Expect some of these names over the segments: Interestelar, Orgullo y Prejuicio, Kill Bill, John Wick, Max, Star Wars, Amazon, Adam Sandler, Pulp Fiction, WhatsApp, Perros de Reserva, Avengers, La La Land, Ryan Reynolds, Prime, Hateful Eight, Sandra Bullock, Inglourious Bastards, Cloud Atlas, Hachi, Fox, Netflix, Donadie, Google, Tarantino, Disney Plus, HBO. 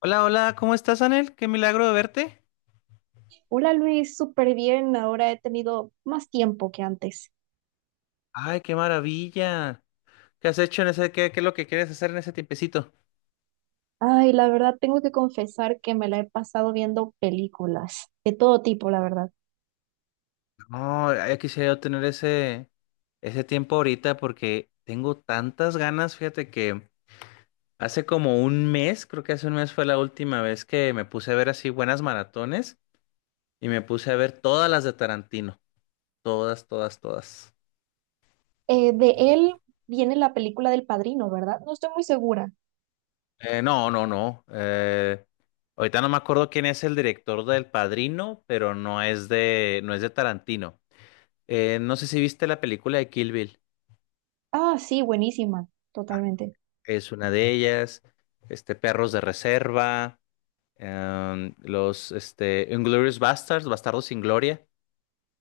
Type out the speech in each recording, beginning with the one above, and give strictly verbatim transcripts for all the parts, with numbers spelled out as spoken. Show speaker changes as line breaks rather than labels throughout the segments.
Hola, hola, ¿cómo estás, Anel? Qué milagro de verte.
Hola Luis, súper bien. Ahora he tenido más tiempo que antes.
Ay, qué maravilla. ¿Qué has hecho en ese, qué, qué es lo que quieres hacer en ese tiempecito?
Ay, la verdad tengo que confesar que me la he pasado viendo películas de todo tipo, la verdad.
No, ya quisiera yo tener ese, ese tiempo ahorita porque tengo tantas ganas, fíjate que hace como un mes, creo que hace un mes fue la última vez que me puse a ver así buenas maratones y me puse a ver todas las de Tarantino, todas, todas, todas.
Eh, de él viene la película del Padrino, ¿verdad? No estoy muy segura.
Eh, no, no, no. Eh, ahorita no me acuerdo quién es el director del Padrino, pero no es de, no es de Tarantino. Eh, no sé si viste la película de Kill Bill.
Ah, sí, buenísima, totalmente.
Es una de ellas. Este, Perros de Reserva. em, los, este, Inglourious Bastards, Bastardos sin Gloria.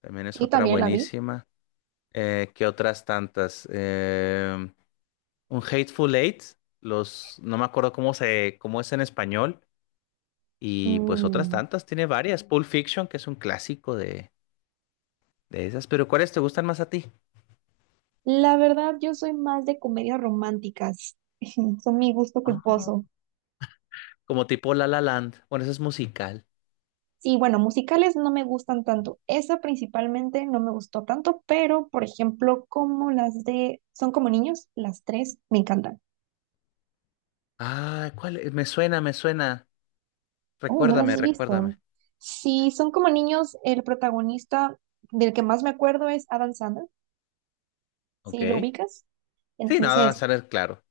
También es
Sí,
otra
también la vi.
buenísima. Eh, ¿qué otras tantas? Em, un Hateful Eight. Los, no me acuerdo cómo se, cómo es en español. Y pues otras
Mm,
tantas, tiene varias. Pulp Fiction, que es un clásico de, de esas. Pero ¿cuáles te gustan más a ti?
la verdad, yo soy más de comedias románticas. Son mi gusto
Ah.
culposo.
Como tipo La La Land. Bueno, eso es musical.
Sí, bueno, musicales no me gustan tanto. Esa principalmente no me gustó tanto, pero por ejemplo, como las de Son como niños, las tres me encantan.
Ah, ¿cuál es? Me suena, me suena.
Oh, ¿no las
Recuérdame,
has visto?
recuérdame.
Sí, Son como niños, el protagonista del que más me acuerdo es Adam Sandler. Sí, ¿lo
Ok.
ubicas?
Sí, nada, va a
Entonces,
salir claro.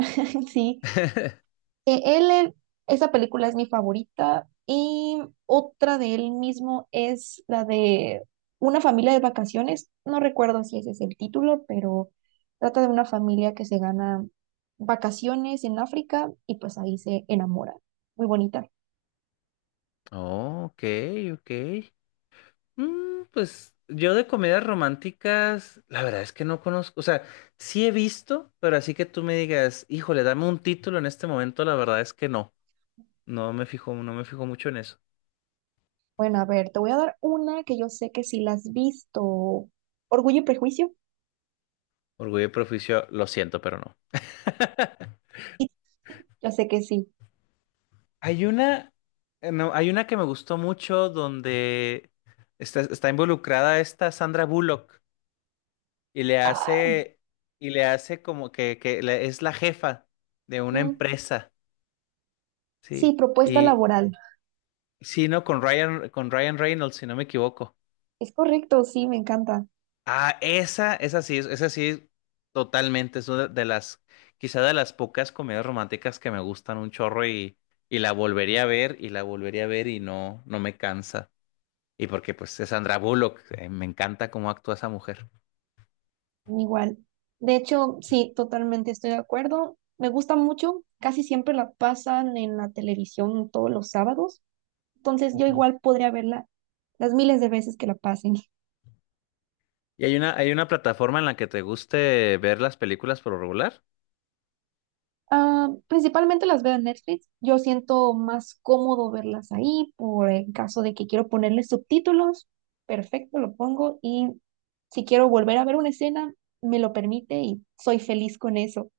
sí. Eh, él, eh, esa película es mi favorita y otra de él mismo es la de Una familia de vacaciones. No recuerdo si ese es el título, pero trata de una familia que se gana vacaciones en África y pues ahí se enamora. Muy bonita.
Oh, ok, ok. Mm, pues yo de comedias románticas, la verdad es que no conozco. O sea, sí he visto, pero así que tú me digas, híjole, dame un título en este momento, la verdad es que no. No me fijo, no me fijo mucho en eso.
Bueno, a ver, te voy a dar una que yo sé que si la has visto. Orgullo y Prejuicio.
Orgullo y Prejuicio, lo siento, pero no.
Sí, ya sé que sí.
Hay una, eh, no, hay una que me gustó mucho donde está, está involucrada esta Sandra Bullock y le
Ah,
hace, y le hace como que, que le- es la jefa de una
mm,
empresa,
sí,
¿sí?
propuesta
Y
laboral.
sí, no, con Ryan, con Ryan Reynolds, si no me equivoco.
Es correcto, sí, me encanta.
Ah, esa, esa sí, es- esa sí, totalmente. Es una de las, quizá de las pocas comedias románticas que me gustan un chorro y, y la volvería a ver y la volvería a ver y no, no me cansa. Y porque pues es Sandra Bullock, eh, me encanta cómo actúa esa mujer.
Igual. De hecho, sí, totalmente estoy de acuerdo. Me gusta mucho. Casi siempre la pasan en la televisión todos los sábados. Entonces yo
Ujú.
igual podría verla las miles de veces que la pasen.
¿Y hay una, hay una plataforma en la que te guste ver las películas por lo regular?
Ah, principalmente las veo en Netflix. Yo siento más cómodo verlas ahí por el caso de que quiero ponerle subtítulos. Perfecto, lo pongo. Y si quiero volver a ver una escena, me lo permite y soy feliz con eso.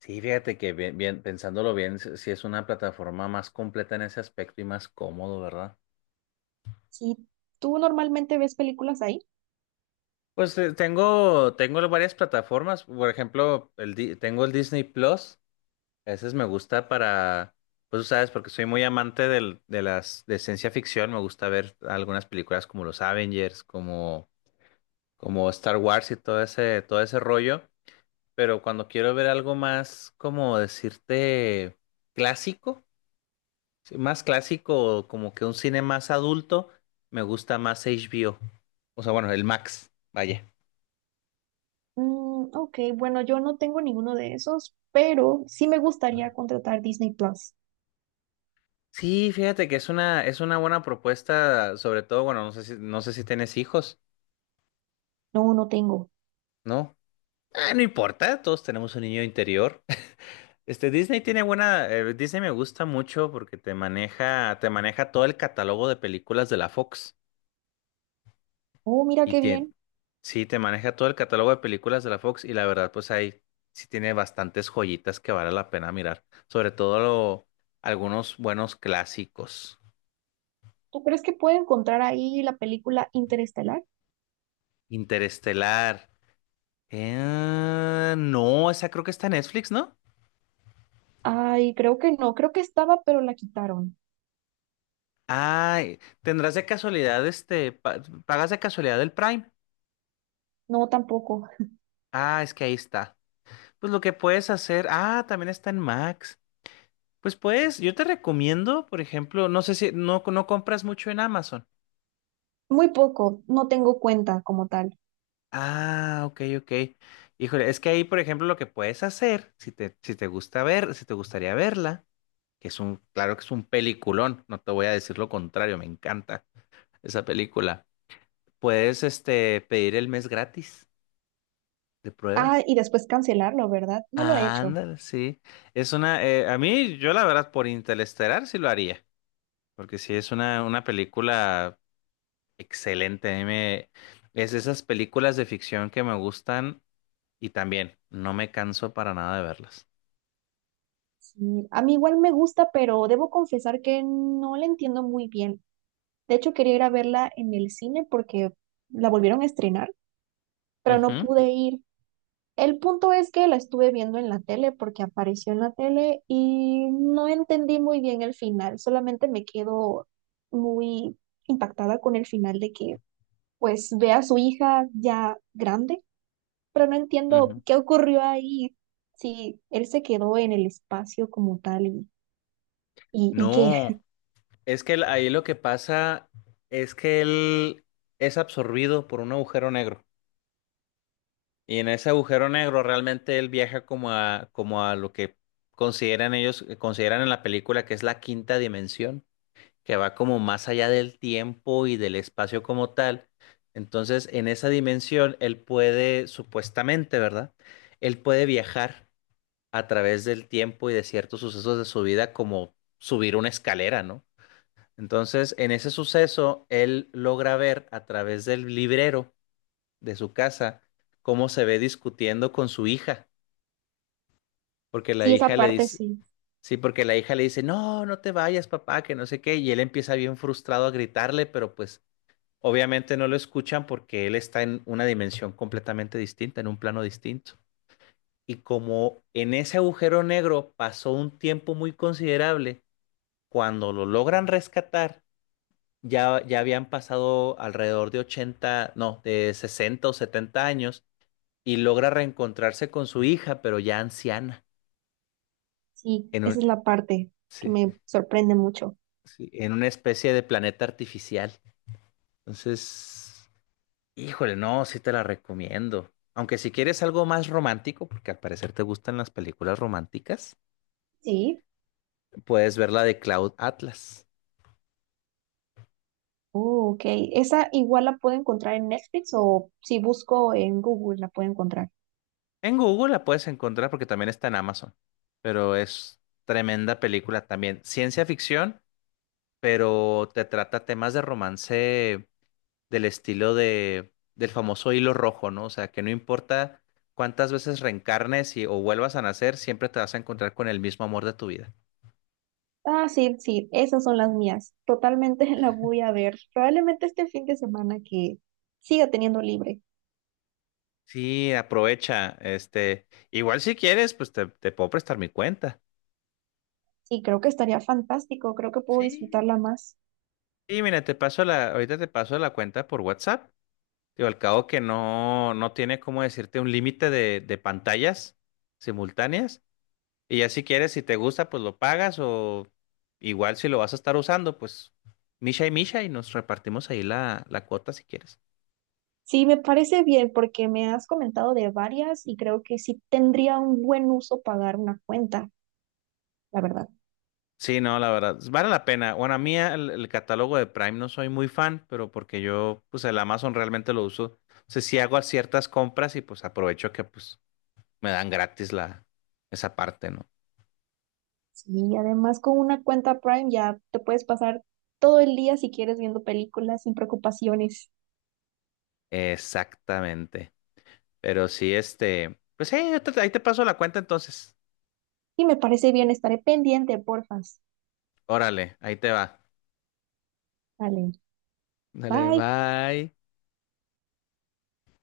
Sí, fíjate que bien, bien, pensándolo bien, sí sí es una plataforma más completa en ese aspecto y más cómodo, ¿verdad?
Si tú normalmente ves películas ahí.
Pues eh, tengo, tengo varias plataformas, por ejemplo, el, Di- tengo el Disney Plus. Ese es- me gusta para, pues tú sabes, porque soy muy amante del, de las de ciencia ficción, me gusta ver algunas películas como los Avengers, como, como Star Wars y todo ese, todo ese rollo, pero cuando quiero ver algo más, como decirte, clásico, sí, más clásico, como que un cine más adulto, me gusta más H B O, o o sea, bueno, el Max, vaya.
Mm, ok, bueno, yo no tengo ninguno de esos, pero sí me gustaría contratar Disney Plus.
Sí, fíjate que es una, es una buena propuesta, sobre todo, bueno, no sé si, no sé si tienes hijos,
No, no tengo.
¿no? Ah, no importa, todos tenemos un niño interior. Este, Disney tiene buena, eh, Disney me gusta mucho porque te maneja, te maneja todo el catálogo de películas de la Fox.
Oh, mira
Y
qué
tiene,
bien.
sí, te maneja todo el catálogo de películas de la Fox y la verdad, pues ahí sí tiene bastantes joyitas que vale la pena mirar. Sobre todo lo- algunos buenos clásicos.
¿Tú crees que puedo encontrar ahí la película Interestelar?
Interestelar. Eh, no, esa creo que está en Netflix, ¿no?
Ay, creo que no. Creo que estaba, pero la quitaron.
Ay, tendrás de casualidad, este, pa- pagas de casualidad el Prime.
No, tampoco.
Ah, es que ahí está. Pues lo que puedes hacer, ah, también está en Max. Pues puedes, yo te recomiendo, por ejemplo, no sé si no, no compras mucho en Amazon.
Muy poco. No tengo cuenta como tal.
Ah, ok, ok. Híjole, es que ahí, por ejemplo, lo que puedes hacer, si te, si te gusta ver, si te gustaría verla, que es un, claro que es un peliculón, no te voy a decir lo contrario, me encanta esa película. Puedes, este, pedir el mes gratis de prueba.
Ah, y después cancelarlo, ¿verdad? No lo he hecho.
Ándale, sí. Es una, eh, a mí, yo la verdad, por Interestelar sí lo haría, porque sí es una, una película excelente. A mí me, es de esas películas de ficción que me gustan y también no me canso para nada de verlas.
Sí, a mí igual me gusta, pero debo confesar que no la entiendo muy bien. De hecho, quería ir a verla en el cine porque la volvieron a estrenar pero no
Ujú,
pude ir. El punto es que la estuve viendo en la tele porque apareció en la tele y no entendí muy bien el final, solamente me quedo muy impactada con el final de que pues ve a su hija ya grande, pero no entiendo
ujú.
qué ocurrió ahí, si él se quedó en el espacio como tal y, y, y que
No, es que el- ahí lo que pasa es que él es absorbido por un agujero negro. Y en ese agujero negro realmente él viaja como a, como a lo que consideran ellos, eh, consideran en la película que es la quinta dimensión, que va como más allá del tiempo y del espacio como tal. Entonces, en esa dimensión, él puede, supuestamente, ¿verdad? Él puede viajar a través del tiempo y de ciertos sucesos de su vida, como subir una escalera, ¿no? Entonces, en ese suceso, él logra ver a través del librero de su casa cómo se ve discutiendo con su hija, porque la
sí, esa
hija le
parte
dice,
sí,
sí, porque la hija le dice, no, no te vayas, papá, que no sé qué, y él empieza bien frustrado a gritarle, pero pues obviamente no lo escuchan porque él está en una dimensión completamente distinta, en un plano distinto. Y como en ese agujero negro pasó un tiempo muy considerable, cuando lo logran rescatar, ya, ya habían pasado alrededor de ochenta no, de sesenta o setenta años y logra reencontrarse con su hija, pero ya anciana,
sí,
en un,
esa es la parte que
sí,
me sorprende mucho.
sí, en una especie de planeta artificial. Entonces, híjole, no, sí te la recomiendo. Aunque si quieres algo más romántico, porque al parecer te gustan las películas románticas,
Sí.
puedes ver la de Cloud Atlas.
Oh, ok. ¿Esa igual la puedo encontrar en Netflix o si busco en Google la puedo encontrar?
En Google la puedes encontrar porque también está en Amazon, pero es tremenda película también. Ciencia ficción, pero te trata temas de romance del estilo de, del famoso hilo rojo, ¿no? O sea, que no importa cuántas veces reencarnes y, o vuelvas a nacer, siempre te vas a encontrar con el mismo amor de tu vida.
Ah, sí, sí, esas son las mías. Totalmente la voy a ver. Probablemente este fin de semana que siga teniendo libre.
Sí, aprovecha, este, igual si quieres, pues te, te puedo prestar mi cuenta.
Sí, creo que estaría fantástico. Creo que puedo
Sí.
disfrutarla más.
Y mira, te paso la, ahorita te paso la cuenta por WhatsApp. Digo, al cabo que no, no tiene como decirte un límite de, de pantallas simultáneas. Y ya si quieres, si te gusta, pues lo pagas o igual si lo vas a estar usando, pues Misha y Misha y nos repartimos ahí la, la cuota si quieres.
Sí, me parece bien porque me has comentado de varias y creo que sí tendría un buen uso pagar una cuenta, la verdad.
Sí, no, la verdad, vale la pena. Bueno, a mí el, el catálogo de Prime no soy muy fan, pero porque yo, pues el Amazon realmente lo uso. O sea, sí hago ciertas compras y pues aprovecho que pues me dan gratis la, esa parte, ¿no?
Sí, además con una cuenta Prime ya te puedes pasar todo el día si quieres viendo películas sin preocupaciones.
Exactamente. Pero sí, este, pues sí, ahí te ahí te paso la cuenta entonces.
Y me parece bien, estaré pendiente, porfas.
Órale, ahí te va.
Vale,
Dale,
bye.
bye.